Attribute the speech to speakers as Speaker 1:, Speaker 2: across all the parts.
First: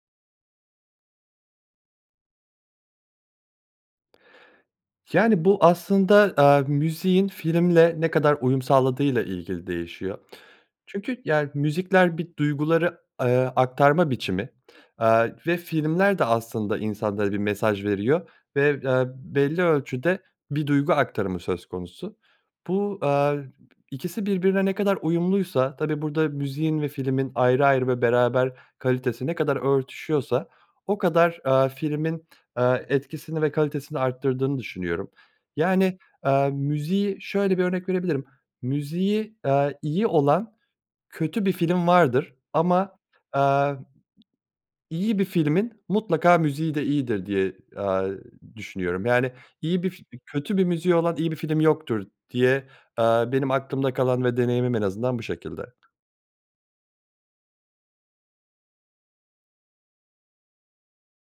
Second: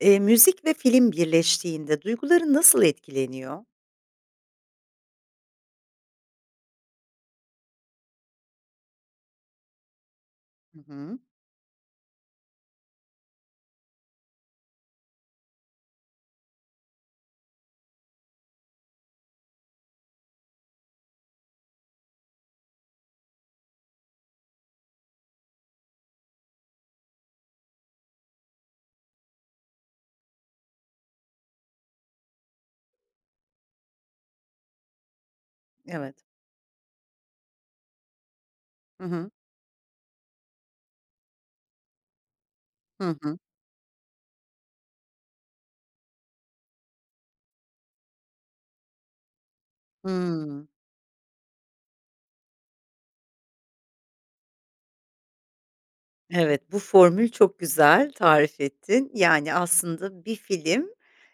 Speaker 1: Eee, müzik ve film birleştiğinde duyguların nasıl etkileniyor?
Speaker 2: Yani, bu aslında, eee, müziğin filmle ne kadar uyum sağladığıyla ilgili değişiyor.
Speaker 1: Hı hı.
Speaker 2: Çünkü, yani, müzikler bir duyguları, eee, aktarma biçimi. Aaa, ve filmler de aslında insanlara bir mesaj veriyor ve, eee, belli ölçüde bir duygu aktarımı söz konusu. Bu, eee, ikisi birbirine ne kadar uyumluysa, tabii, burada müziğin ve filmin ayrı ayrı ve beraber kalitesi ne kadar örtüşüyorsa o kadar, eee, filmin, eee, etkisini ve kalitesini artırdığını düşünüyorum. Yani,
Speaker 1: Evet.
Speaker 2: eee, müziği şöyle bir örnek verebilirim;
Speaker 1: Hı hı.
Speaker 2: müziği, aaa, iyi olan kötü bir film vardır ama,
Speaker 1: Hı hı.
Speaker 2: aaa, iyi bir filmin mutlaka müziği de iyidir diye, aaa, düşünüyorum. Yani, iyi bir fi kötü bir
Speaker 1: Hıı.
Speaker 2: müziği olan iyi bir film yoktur diye, eee, benim aklımda kalan ve deneyimim en azından bu şekilde.
Speaker 1: Evet, bu formül çok güzel, tarif ettin. Yani, aslında bir film,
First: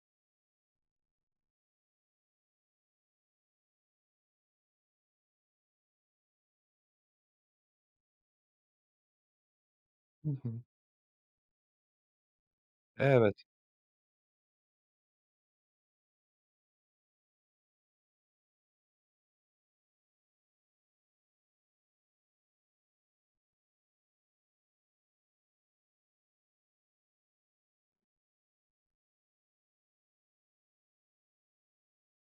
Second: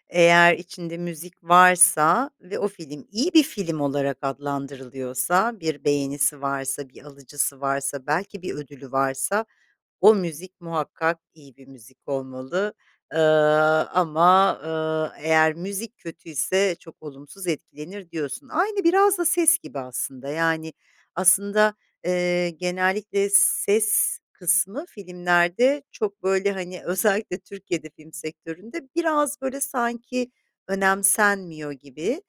Speaker 1: eğer içinde müzik varsa ve o film iyi bir film olarak adlandırılıyorsa, bir beğenisi varsa, bir alıcısı varsa, belki bir ödülü varsa, o
Speaker 2: Hı hı.
Speaker 1: müzik muhakkak iyi bir müzik olmalı. Eee,
Speaker 2: Evet.
Speaker 1: ama, eee, eğer müzik kötü ise çok olumsuz etkilenir, diyorsun. Aynı biraz da ses gibi aslında. Yani, aslında, eee, genellikle ses kısmı filmlerde çok böyle, hani, özellikle Türkiye'de film sektöründe biraz, böyle, sanki önemsenmiyor gibi,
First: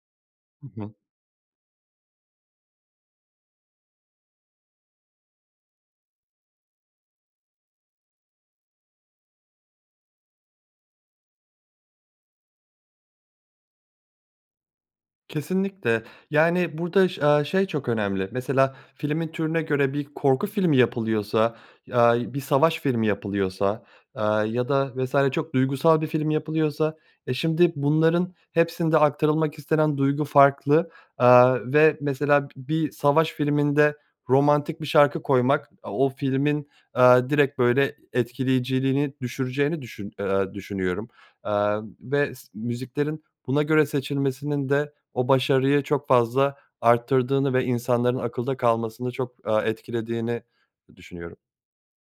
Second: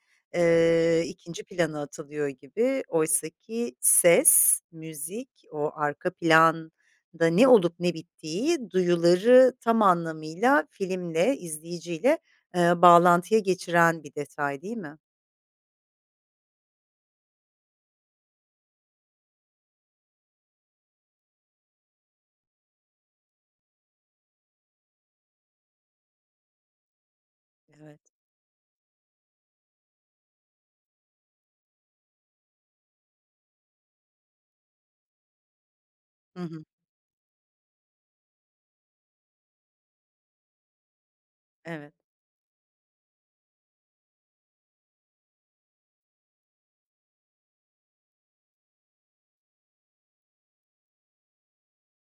Speaker 2: Hı hı.
Speaker 1: eee, 2. plana atılıyor gibi. Oysaki ses, müzik, o arka planda ne olup ne bittiği, duyuları tam anlamıyla filmle, izleyiciyle, eee, bağlantıya geçiren bir detay, değil mi?
Speaker 2: Kesinlikle, yani, burada ş aaa, şey çok önemli. Mesela, filmin türüne göre bir korku filmi yapılıyorsa, aaa, bir savaş filmi yapılıyorsa, aaa, ya da vs. çok duygusal bir film yapılıyorsa, e, şimdi
Speaker 1: Evet.
Speaker 2: bunların hepsinde aktarılmak istenen duygu farklı, aaa, ve mesela bir savaş filminde romantik bir şarkı koymak, o
Speaker 1: Hı hı.
Speaker 2: filmin, aaa, direkt, böyle, etkileyiciliğini düşüreceğini düşün eee, düşünüyorum, aaa,
Speaker 1: Evet.
Speaker 2: ve s müziklerin buna göre seçilmesinin de o başarıyı çok fazla artırdığını ve insanların akılda kalmasını çok, aaa, etkilediğini düşünüyorum.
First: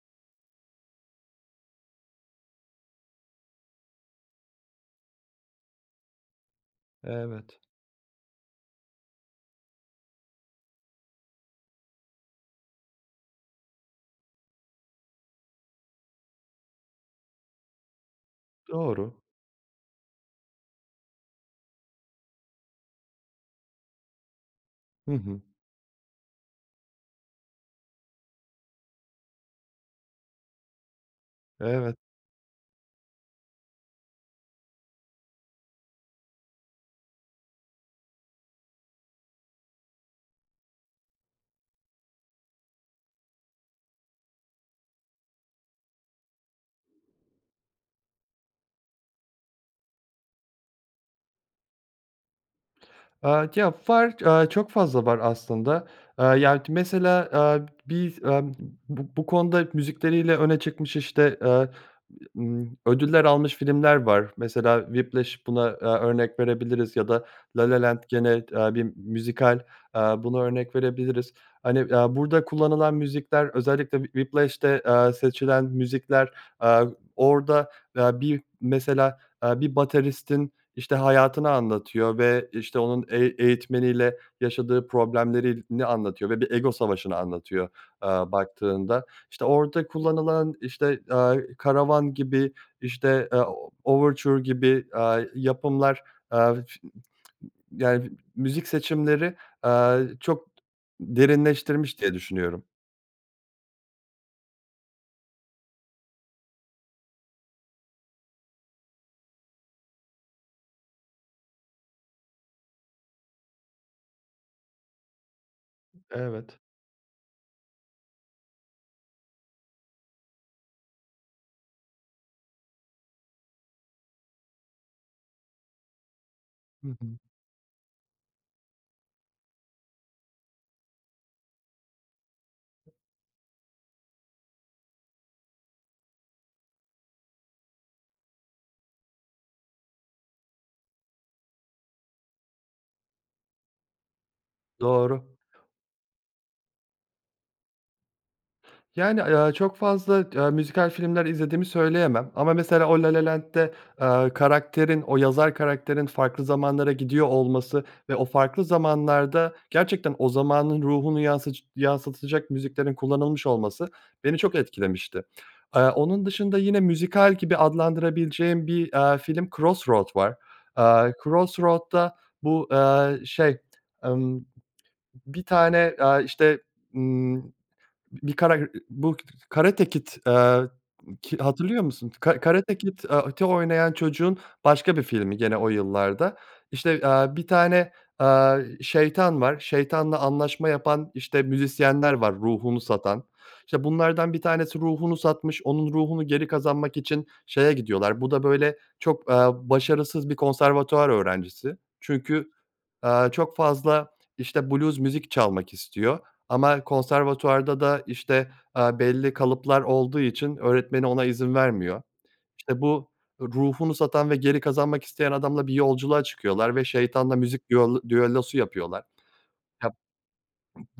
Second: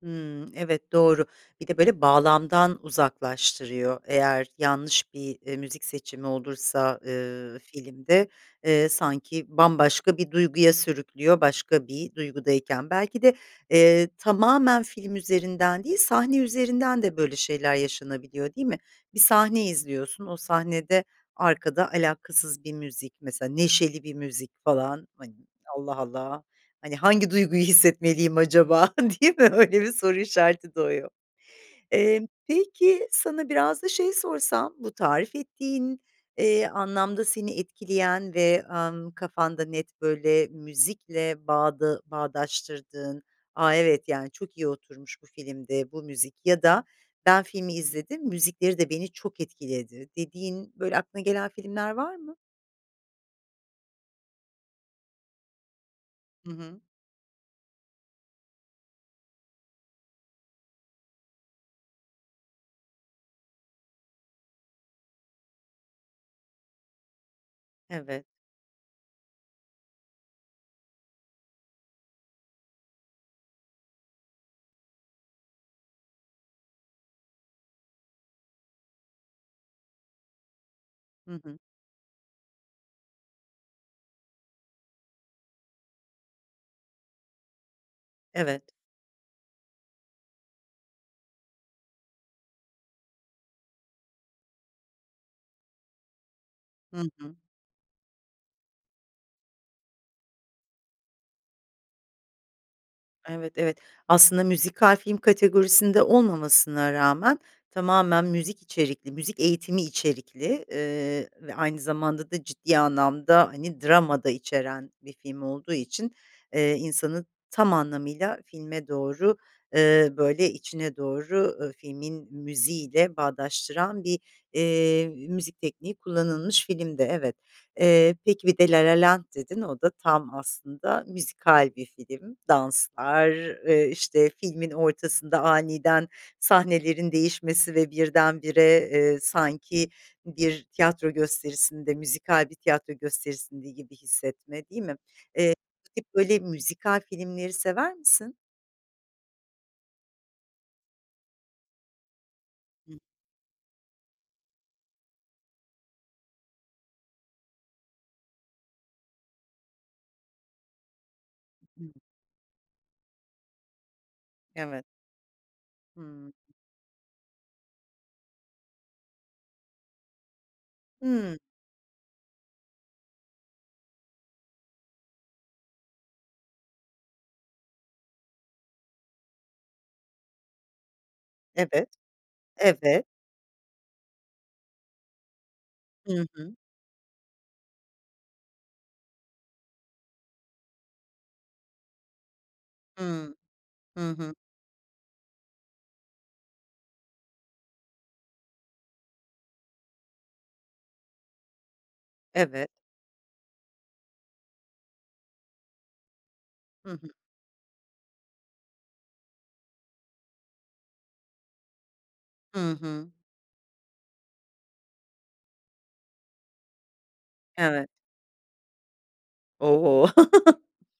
Speaker 1: Hımm. Evet, doğru. Bir de, böyle, bağlamdan uzaklaştırıyor eğer yanlış bir, eee, müzik seçimi olursa,
Speaker 2: Evet.
Speaker 1: ııı, filmde. Eee, sanki bambaşka bir duyguya sürüklüyor başka bir duygudayken. Belki de, eee, tamamen film üzerinden değil, sahne üzerinden de böyle şeyler yaşanabiliyor, değil mi? Bir
Speaker 2: Doğru.
Speaker 1: sahne izliyorsun, o sahnede arkada alakasız bir müzik, mesela neşeli bir müzik falan,
Speaker 2: Hı
Speaker 1: hani,
Speaker 2: hı.
Speaker 1: "Allah Allah! Hani, hangi duyguyu hissetmeliyim acaba?" değil mi, öyle bir soru işareti doğuyor.
Speaker 2: Evet.
Speaker 1: Emm, peki, sana biraz da şeyi sorsam: Bu tarif ettiğin, eee, anlamda seni etkileyen ve, ımm, kafanda net, böyle, müzikle bağda bağdaştırdığın, "A! Evet. Yani, çok iyi oturmuş bu filmde bu müzik." ya da "Ben filmi izledim, müzikleri de beni çok etkiledi." dediğin, böyle, aklına gelen filmler var mı?
Speaker 2: Aaa, ya, var, aaa, çok fazla var aslında, aaa,
Speaker 1: Hı
Speaker 2: ya,
Speaker 1: hı.
Speaker 2: mesela, aaa, bi emm, b bu bu konuda müzikleriyle öne çıkmış, işte, eee, ımm, ödüller almış filmler var. Mesela, "Whiplash" buna, eee, örnek verebiliriz ya da "La La Land"
Speaker 1: Evet.
Speaker 2: gene, aaa, bir müzikal, aaa, buna örnek verebiliriz. Hani, aaa, burada kullanılan müzikler, özellikle Whi Whiplash'te, eee, seçilen müzikler, aaa, orada, aaa, bir mesela, aaa, bir bateristin, işte,
Speaker 1: Hı
Speaker 2: hayatını
Speaker 1: hı.
Speaker 2: anlatıyor ve, işte, onun eği eğitmeniyle yaşadığı problemlerini anlatıyor ve bir ego savaşını anlatıyor, eee,
Speaker 1: Evet.
Speaker 2: baktığında. İşte, orada kullanılan, işte, aaa, "Karavan" gibi, işte, eee, "Overture" gibi, aaa, yapımlar, aaa, f
Speaker 1: Hı
Speaker 2: [unintelligible]
Speaker 1: hı.
Speaker 2: Yani, müzik seçimleri, eee, çok derinleştirmiş diye düşünüyorum.
Speaker 1: Evet, evet. Aslında müzikal film kategorisinde olmamasına rağmen tamamen müzik içerikli müzik eğitimi içerikli, eee, ve aynı zamanda da ciddi anlamda, hani, drama da içeren bir film olduğu için,
Speaker 2: Evet.
Speaker 1: eee, insanın tam anlamıyla filme doğru, eee, böyle içine doğru, ııı, filmin müziğiyle bağdaştıran bir, eee, müzik tekniği kullanılmış
Speaker 2: Hı
Speaker 1: filmdi,
Speaker 2: hı.
Speaker 1: evet. Eee, peki, bir de La La Land dedin, o da tam aslında müzikal bir film. Danslar, eee, işte, filmin ortasında aniden sahnelerin değişmesi ve birdenbire, eee, sanki bir tiyatro gösterisinde müzikal bir tiyatro gösterisinde gibi hissetme, değil mi?
Speaker 2: Doğru.
Speaker 1: Eee, bu tip böyle müzikal filmleri sever misin?
Speaker 2: Yani, aaa, ya, çok fazla t aaa, müzikal filmler izlediğimi söyleyemem ama, mesela,
Speaker 1: Hı.
Speaker 2: o La La Land'de, aaa, karakterin o yazar karakterin farklı zamanlara gidiyor olması ve o farklı zamanlarda gerçekten o zamanın ruhunu yansıc
Speaker 1: [unintelligible]
Speaker 2: yansıtacak müziklerin kullanılmış olması beni çok
Speaker 1: Evet.
Speaker 2: etkilemişti. Aaa, onun
Speaker 1: Hımm.
Speaker 2: dışında yine müzikal gibi adlandırabileceğim bir, aaa, film Crossroad var. Aaa,
Speaker 1: Hımm.
Speaker 2: Crossroad'da bu, aaa, şey, emm, bir tane, aaa, işte, ımm, bir kara ı bu K Karate Kid, aaa, ki hatırlıyor
Speaker 1: Evet.
Speaker 2: musun? Ka Karate Kid
Speaker 1: Evet.
Speaker 2: aaa, te oynayan çocuğun başka bir filmi gene o
Speaker 1: Hı
Speaker 2: yıllarda.
Speaker 1: hı.
Speaker 2: İşte, aaa, bir tane, aaa, şeytan var. Şeytanla anlaşma yapan, işte, müzisyenler var ruhunu satan.
Speaker 1: Hımm.
Speaker 2: İşte,
Speaker 1: Hı
Speaker 2: bunlardan
Speaker 1: hı.
Speaker 2: bir tanesi ruhunu satmış, onun ruhunu geri kazanmak için şeye gidiyorlar Bu da böyle çok, aaa, başarısız bir konservatuvar öğrencisi. Çünkü,
Speaker 1: Evet.
Speaker 2: aaa, çok fazla, işte, blues müzik çalmak istiyor ama
Speaker 1: Hı hı.
Speaker 2: konservatuvarda da, işte, aaa, belli kalıplar olduğu için öğretmeni ona izin vermiyor.
Speaker 1: Hı
Speaker 2: İşte,
Speaker 1: hı.
Speaker 2: bu ruhunu satan ve geri kazanmak isteyen adamla bir yolculuğa çıkıyorlar ve şeytanla müzik
Speaker 1: Evet.
Speaker 2: düollo düellosu yapıyorlar. Yap
Speaker 1: O!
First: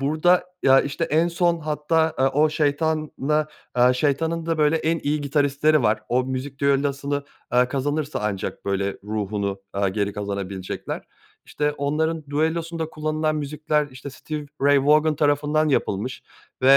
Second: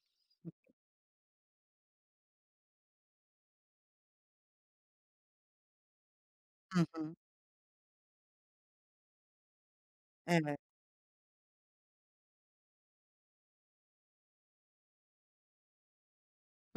Speaker 2: Burada, ya, işte, en son hatta, aaa, o şeytanla aaa, şeytanın da böyle en iyi gitaristleri var. O müzik
Speaker 1: Hı hı.
Speaker 2: düellosunu, aaa, kazanırsa ancak böyle ruhunu, aaa, geri
Speaker 1: Evet.
Speaker 2: kazanabilecekler. İşte, onların düellosunda kullanılan müzikler, işte, Stevie Ray Vaughan tarafından yapılmış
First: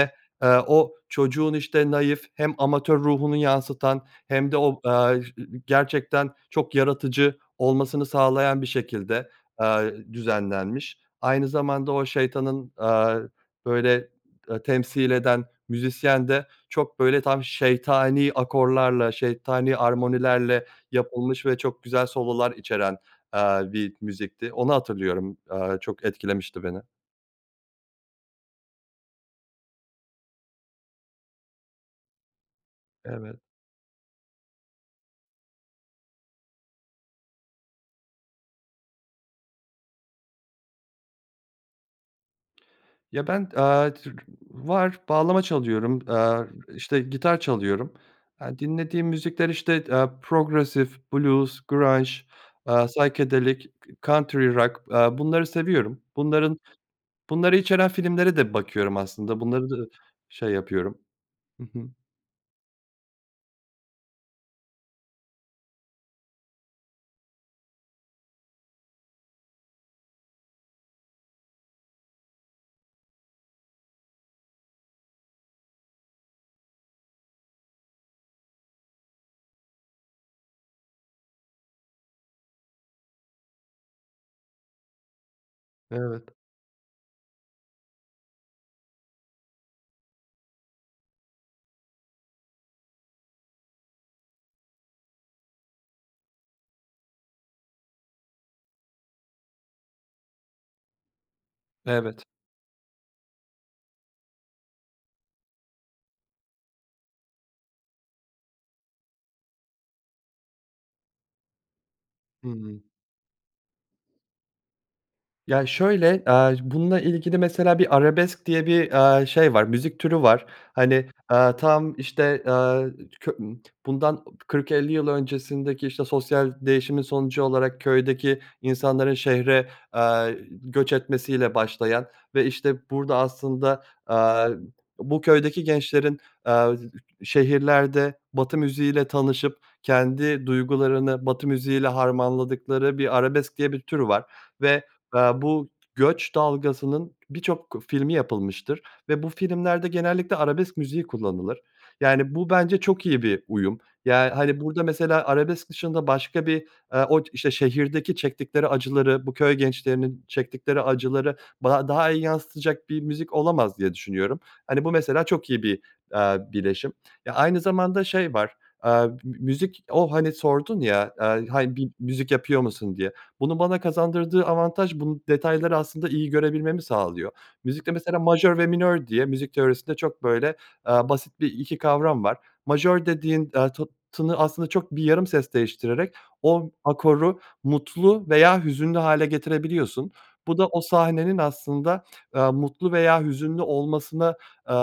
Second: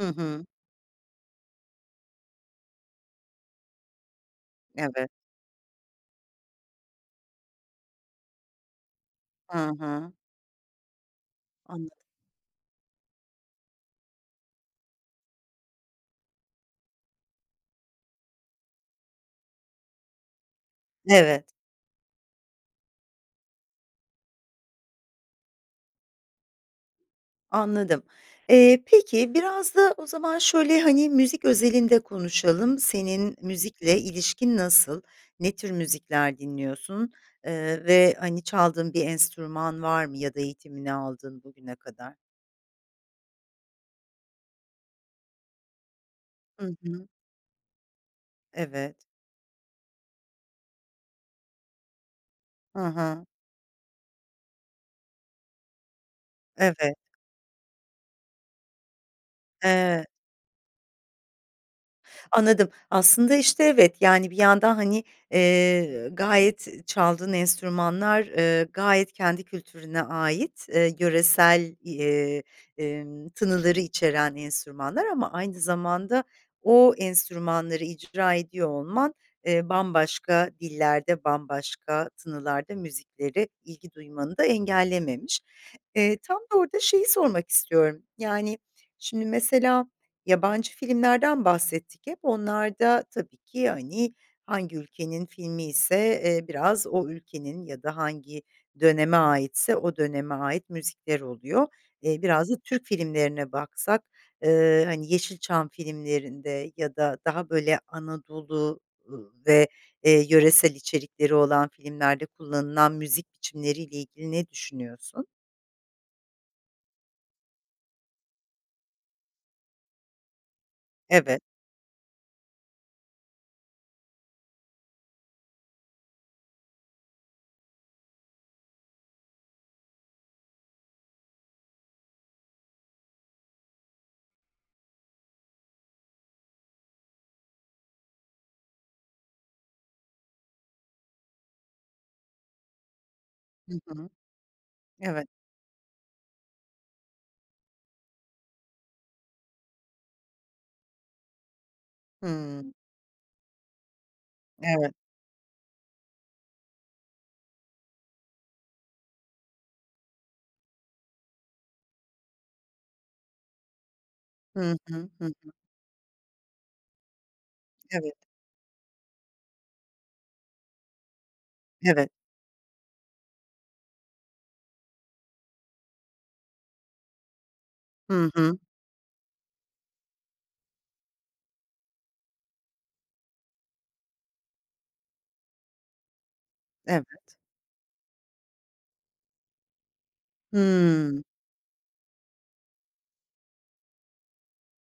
Speaker 1: Hı hı.
Speaker 2: eee, o çocuğun, işte, naif, hem amatör ruhunu yansıtan hem de o,
Speaker 1: Evet.
Speaker 2: aaa, e i gerçekten çok yaratıcı olmasını sağlayan bir şekilde,
Speaker 1: Hı
Speaker 2: aaa,
Speaker 1: hı.
Speaker 2: düzenlenmiş. Aynı zamanda
Speaker 1: Anladım.
Speaker 2: o şeytanın, aaa, böyle e temsil eden müzisyen de çok böyle tam şeytani akorlarla, şeytani armonilerle
Speaker 1: Evet.
Speaker 2: yapılmış ve çok güzel sololar içeren, aaa, bir müzikti. Onu hatırlıyorum, aaa, çok etkilemişti beni.
Speaker 1: Anladım. Eee, peki biraz da o zaman şöyle, hani, müzik özelinde konuşalım.
Speaker 2: Evet.
Speaker 1: Senin müzikle ilişkin nasıl? Ne tür müzikler dinliyorsun, eee, ve, hani, çaldığın bir enstrüman var mı ya da eğitimini aldığın bugüne kadar?
Speaker 2: Ya ben, eee, tür var, bağlama çalıyorum,
Speaker 1: Hı
Speaker 2: eee, işte,
Speaker 1: hı.
Speaker 2: gitar çalıyorum. Eee,
Speaker 1: Evet.
Speaker 2: dinlediğim müzikler, işte, eee, progressive, blues, grunge,
Speaker 1: Hı hı.
Speaker 2: psychedelic, country rock, eee, bunları seviyorum. Bunların,
Speaker 1: Evet.
Speaker 2: bunları içeren filmlere de bakıyorum aslında, bunları da
Speaker 1: Eee
Speaker 2: şey yapıyorum. Hı hı.
Speaker 1: Anladım. Aslında, işte, evet. Yani, bir yandan hani, eee, gayet çaldığın enstrümanlar, eee, gayet kendi kültürüne ait, eee, yöresel, eee, emm, tınıları içeren enstrümanlar ama aynı zamanda o enstrümanları icra ediyor olman, eee, bambaşka dillerde, bambaşka tınılarda müziklere ilgi duymanı da engellememiş. Eee,
Speaker 2: Evet.
Speaker 1: tam da orda şeyi sormak istiyorum. Yani, şimdi, mesela, yabancı filmlerden bahsettik hep. Onlarda tabii ki, hani, hangi ülkenin filmiyse, eee, biraz o ülkenin ya da hangi döneme aitse o döneme ait müzikler oluyor. Eee,
Speaker 2: Evet.
Speaker 1: biraz da Türk filmlerine baksak, eee, hani, Yeşilçam filmlerinde ya da daha böyle Anadolu ve, eee, yöresel içerikleri olan filmlerde
Speaker 2: Hı hı.
Speaker 1: kullanılan müzik biçimleriyle ilgili ne düşünüyorsun?
Speaker 2: Ya şöyle, aaa, bununla ilgili mesela bir arabesk diye bir, aaa, şey var, müzik türü var. Hani,
Speaker 1: Evet.
Speaker 2: aaa, tam işte, aaa, ço bundan 40-50 yıl öncesindeki, işte, sosyal değişimin sonucu olarak köydeki insanların şehire, eee, göç etmesiyle başlayan ve işte burada aslında, aaa, bu köydeki gençlerin, aaa, şehirlerde Batı müziği ile tanışıp kendi duygularını Batı müziği ile harmanladıkları bir arabesk diye
Speaker 1: Hı
Speaker 2: bir tür
Speaker 1: hı.
Speaker 2: var ve,
Speaker 1: Evet.
Speaker 2: eee, bu göç dalgasının birçok filmi yapılmıştır ve bu filmlerde genellikle arabesk müziği kullanılır. Yani, bu
Speaker 1: Hımm.
Speaker 2: bence çok iyi bir uyum. Yani, hani, burada,
Speaker 1: Evet.
Speaker 2: mesela arabesk dışında başka bir, eee, o işte şehirdeki çektikleri acıları, bu köy gençlerinin çektikleri acıları ba daha iyi yansıtacak bir müzik olamaz diye düşünüyorum.
Speaker 1: Hı
Speaker 2: Hani, bu
Speaker 1: hı,
Speaker 2: mesela
Speaker 1: hı
Speaker 2: çok
Speaker 1: hı.
Speaker 2: iyi bir, aaa, bileşim. Eee, aynı zamanda
Speaker 1: Evet.
Speaker 2: şey var, eee, bi bi müzik O, hani, sordun ya, eee, hani, bir
Speaker 1: Evet.
Speaker 2: müzik yapıyor musun diye. Bunun bana kazandırdığı avantaj bu detayları aslında iyi görebilmemi sağlıyor. Müzikte mesela
Speaker 1: Hı
Speaker 2: majör
Speaker 1: hı.
Speaker 2: ve minör diye müzik teorisinde çok böyle, aaa, basit bir 2 kavram var. Majör dediğin, eee, tı tını aslında çok bir yarım ses değiştirerek o
Speaker 1: Evet.
Speaker 2: akoru mutlu veya hüzünlü hâle getirebiliyorsun. Bu da o
Speaker 1: Hımm.
Speaker 2: sahnenin aslında, eee, mutlu veya hüzünlü olmasına, eee,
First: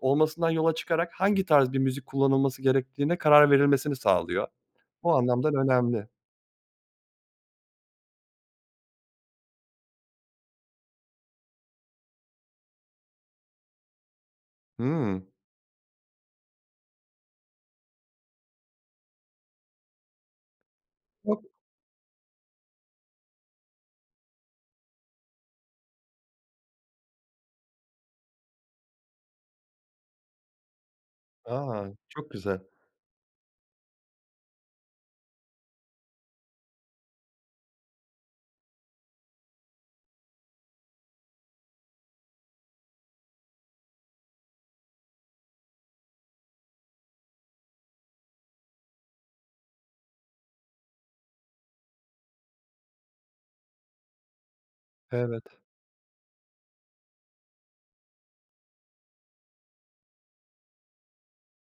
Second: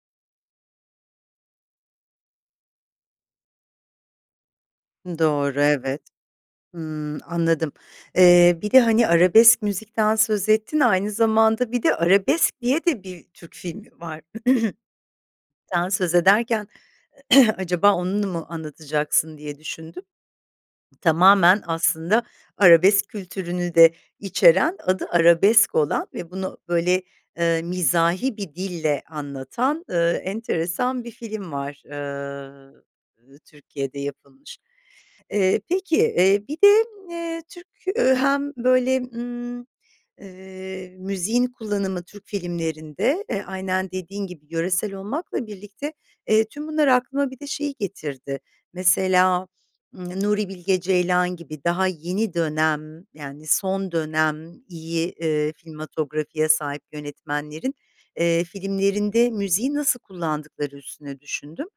Speaker 2: olmasından yola çıkarak hangi tarz bir müzik kullanılması gerektiğine karar verilmesini sağlıyor. O
Speaker 1: Hı,
Speaker 2: anlamdan
Speaker 1: doğru, evet.
Speaker 2: önemli.
Speaker 1: Hımm. Anladım. Eee, bir de hani arabesk müzikten söz ettin. Aynı zamanda bir de "Arabesk" diye de bir Türk filmi var.
Speaker 2: Hımm.
Speaker 1: Sen söz ederken acaba onu mu anlatacaksın diye düşündüm.
Speaker 2: [unintelligible]
Speaker 1: Tamamen, aslında arabesk kültürünü de içeren, adı Arabesk olan ve bunu böyle, eee, mizahi bir dille anlatan, eee, enteresan bir film var,
Speaker 2: A! Çok güzel.
Speaker 1: eee, Türkiye'de yapılmış. Eee, peki, eee, bir de, eee, Türk hem, böyle, ımm, eee, müziğin kullanımı Türk filmlerinde, eee, aynen dediğin gibi yöresel olmakla birlikte, eee, tüm bunlar aklıma bir de şey getirdi. Mesela, Nuri Bilge Ceylan gibi daha yeni dönem, yani, son dönem iyi, eee,
Speaker 2: Evet.
Speaker 1: filmatografi'ye sahip yönetmenlerin, eee, filmlerinde müziği nasıl kullandıkları üstüne düşündüm,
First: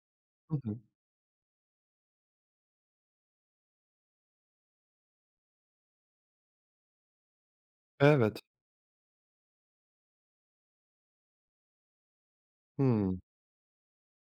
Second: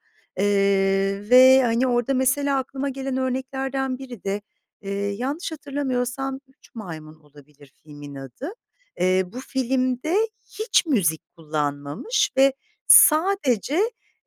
Speaker 2: Hı hı.
Speaker 1: eee, ve, hani, orada, mesela, aklıma gelen örneklerden biri de, eee, yanlış hatırlamıyorsam "Üç Maymun" olabilir filmin
Speaker 2: Evet.
Speaker 1: adı. Eee, bu filmde hiç müzik kullanmamış ve
Speaker 2: Hımm.
Speaker 1: sadece,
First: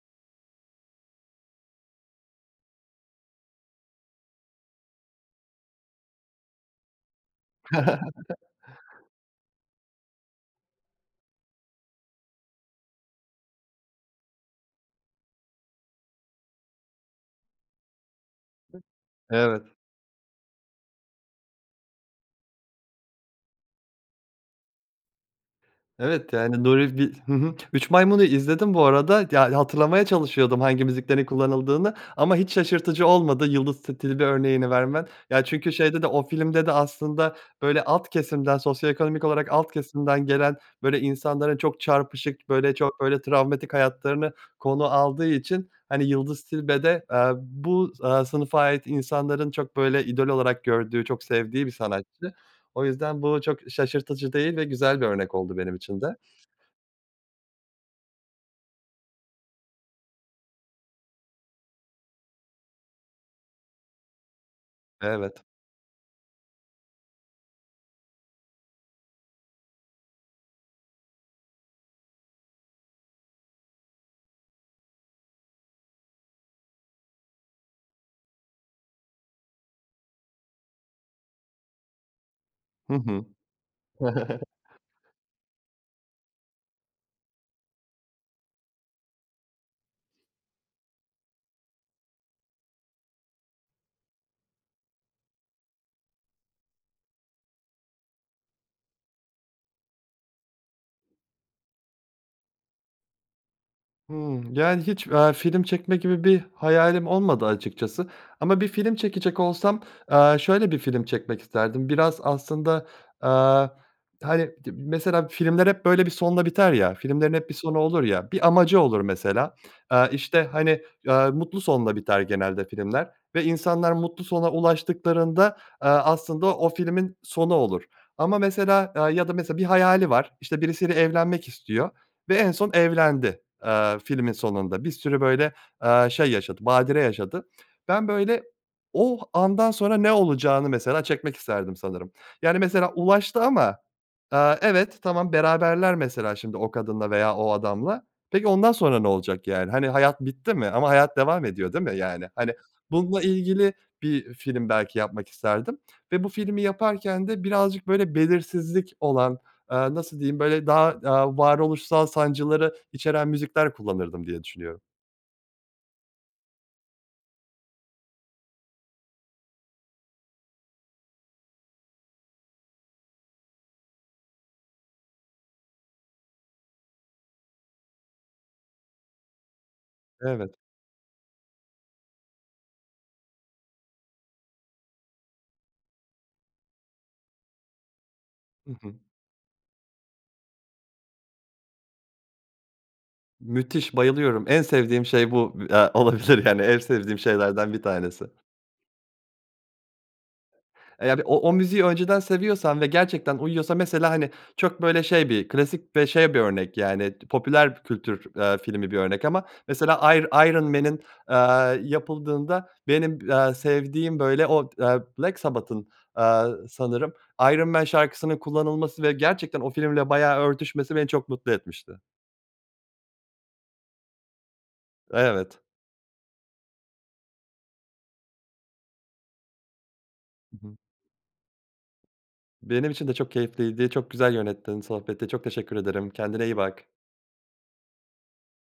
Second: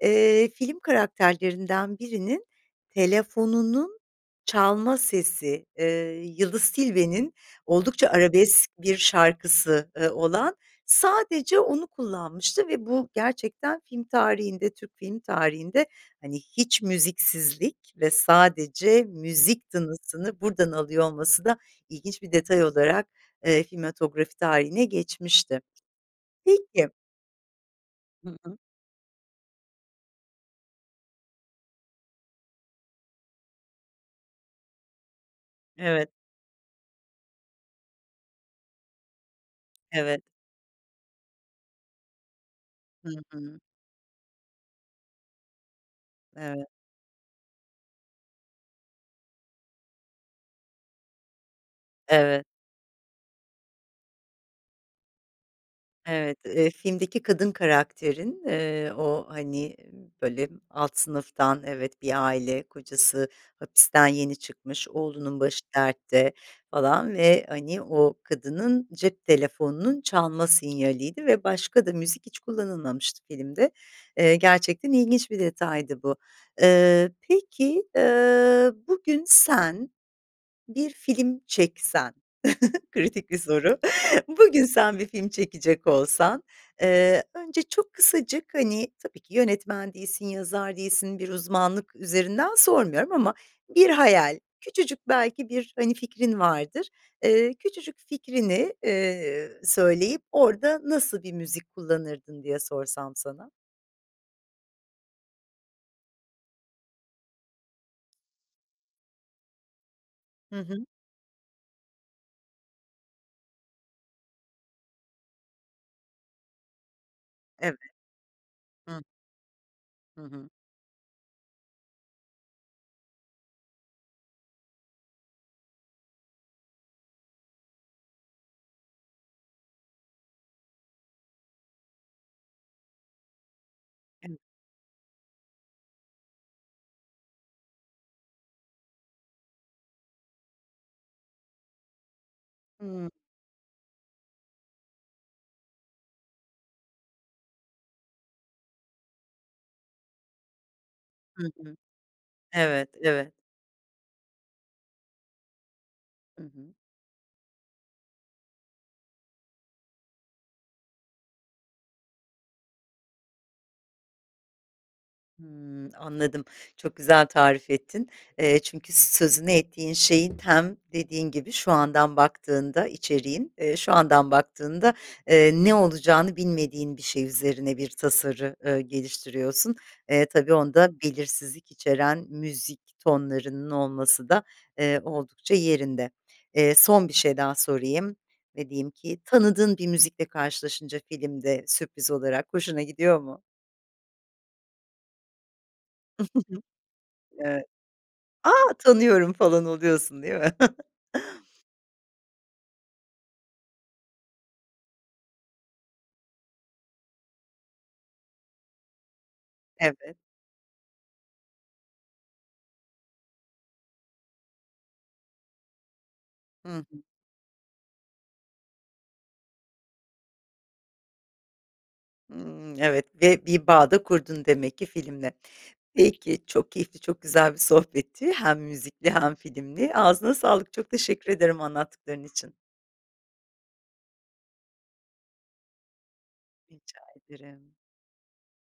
Speaker 1: eee, film karakterlerinden birinin telefonunun çalma sesi, eee, Yıldız Tilbe'nin oldukça arabesk bir şarkısı, ııı, olan. Sadece onu kullanmıştı ve bu gerçekten film tarihinde, Türk film tarihinde, hani, hiç müziksizlik ve sadece müzik
Speaker 2: Evet.
Speaker 1: tınısını buradan alıyor olması da ilginç bir detay olarak, eee, filmatografi tarihine geçmişti.
Speaker 2: Evet, yani,
Speaker 1: Peki
Speaker 2: Nuri Bil hı hı. "Üç Maymun"u
Speaker 1: Hı hı.
Speaker 2: izledim, bu arada. Ya, hatırlamaya çalışıyordum hangi müziklerin kullanıldığını ama hiç şaşırtıcı olmadı Yıldız Ti Tilbe örneğini vermen. Ya çünkü şeyde de,
Speaker 1: Evet.
Speaker 2: o filmde de aslında öyle alt kesimden, sosyoekonomik olarak alt
Speaker 1: Evet.
Speaker 2: kesimden gelen böyle insanların çok çarpışık, böyle, çok
Speaker 1: Hı
Speaker 2: böyle
Speaker 1: hı.
Speaker 2: travmatik hayatlarını konu aldığı için, hani, Yıldız
Speaker 1: Evet.
Speaker 2: Tilbe de, eee, bu, eee, sınıfa ait insanların çok böyle idol olarak gördüğü, çok sevdiği bir sanatçı.
Speaker 1: Evet.
Speaker 2: O yüzden bu çok şaşırtıcı değil ve güzel bir örnek oldu benim için de.
Speaker 1: Evet, eee, filmdeki kadın karakterin, eee, o, hani, böyle, alt sınıftan, evet, bir aile. Kocası hapisten yeni çıkmış, oğlunun
Speaker 2: Evet.
Speaker 1: başı dertte falan ve hani o kadının cep telefonunun çalma sinyaliydi ve başka da müzik hiç kullanılmamıştı filmde. Eee, gerçekten ilginç bir detaydı bu. Eee, peki, eee, bugün sen bir film çeksen,
Speaker 2: Hı hı.
Speaker 1: kritik bir soru. Bugün sen bir film çekecek olsan, eee, önce çok kısacık, hani, tabii ki yönetmen değilsin, yazar değilsin. Bir uzmanlık üzerinden sormuyorum ama bir hayal, küçücük belki bir, hani, fikrin vardır. Eee, küçücük fikrini, eee, söyleyip orada nasıl bir müzik kullanırdın diye sorsam sana?
Speaker 2: Hımm. Yani, hiç, aaa, film çekmek gibi bir hayalim olmadı açıkçası ama bir film çekecek olsam, aaa,
Speaker 1: Hı
Speaker 2: şöyle bir
Speaker 1: hı.
Speaker 2: film çekmek isterdim. Biraz aslında, aaa, hani, di mesela filmler hep, böyle, bir sonla biter ya, filmlerin hep bir sonu
Speaker 1: Evet.
Speaker 2: olur ya. Bir amacı olur
Speaker 1: Hı.
Speaker 2: mesela, aaa,
Speaker 1: Hı
Speaker 2: işte,
Speaker 1: hı.
Speaker 2: hani, aaa, mutlu sonla biter genelde filmler ve insanlar mutlu sona ulaştıklarında, aaa, aslında o filmin sonu olur. Ama mesela aaa, ya da mesela bir hayali var, işte, birisiyle evlenmek istiyor ve en son evlendi. Aaa, filmin
Speaker 1: Evet.
Speaker 2: sonunda. Bir sürü, böyle, aaa, şey yaşadı, badire yaşadı. Ben, böyle, o andan sonra ne olacağını mesela çekmek isterdim sanırım. Yani, mesela
Speaker 1: Hıı.
Speaker 2: ulaştı ama, aaa, evet, tamam, beraberler mesela şimdi o kadınla veya o adamla. Peki ondan sonra ne olacak, yani, hani, hayat bitti mi? Ama hayat
Speaker 1: Hı
Speaker 2: devam ediyor,
Speaker 1: hı.
Speaker 2: değil mi, yani? Hani,
Speaker 1: Evet,
Speaker 2: bununla
Speaker 1: evet.
Speaker 2: ilgili bir film belki yapmak isterdim ve bu
Speaker 1: Hı
Speaker 2: filmi
Speaker 1: hı.
Speaker 2: yaparken de birazcık böyle belirsizlik olan, aaa, nasıl diyeyim, böyle daha, aaa, varoluşsal sancıları içeren müzikler kullanırdım diye düşünüyorum.
Speaker 1: Hımm. Anladım, çok güzel tarif ettin. Eee, çünkü sözünü ettiğin şeyin hem dediğin gibi şu andan baktığında içeriğin, eee, şu andan baktığında, eee, ne olacağını bilmediğin bir şey üzerine bir tasarı, ııı, geliştiriyorsun. Eee, tabii
Speaker 2: Evet.
Speaker 1: onda belirsizlik içeren müzik tonlarının olması da, eee, oldukça yerinde. Eee, son bir şey daha sorayım ve
Speaker 2: Hı
Speaker 1: diyeyim
Speaker 2: hı.
Speaker 1: ki, tanıdığın bir müzikle karşılaşınca filmde sürpriz olarak hoşuna gidiyor mu?
Speaker 2: Müthiş, bayılıyorum, en sevdiğim şey bu i eee, olabilir, yani. En sevdiğim
Speaker 1: Evet.
Speaker 2: şeylerden bir tanesi.
Speaker 1: "A, tanıyorum." falan oluyorsun, değil mi?
Speaker 2: Eee, yani o o müziği önceden seviyorsam ve gerçekten uyuyorsa, mesela, hani, çok böyle şey bir klasik ve şey bir örnek, yani, t popüler kültür, eee, filmi bir örnek ama mesela
Speaker 1: Evet.
Speaker 2: Ir Iron Man'in, eee, yapıldığında benim, aaa, sevdiğim böyle o, aaa, Black Sabbath'ın, aaa,
Speaker 1: Hı hı.
Speaker 2: sanırım "Iron Man" şarkısının kullanılması ve gerçekten o filmle bayağı örtüşmesi beni çok mutlu etmişti.
Speaker 1: Hımm. Evet ve bir bağ da kurdun demek ki filmle.
Speaker 2: Evet.
Speaker 1: Peki, çok keyifli, çok güzel bir sohbetti hem müzikli hem filmli. Ağzına
Speaker 2: Hı
Speaker 1: sağlık,
Speaker 2: hı.
Speaker 1: çok teşekkür ederim anlattıkların için.
Speaker 2: Benim için de çok keyifliydi, çok güzel yönettin sohbeti. Çok teşekkür ederim, kendine iyi bak.
Speaker 1: Rica ederim.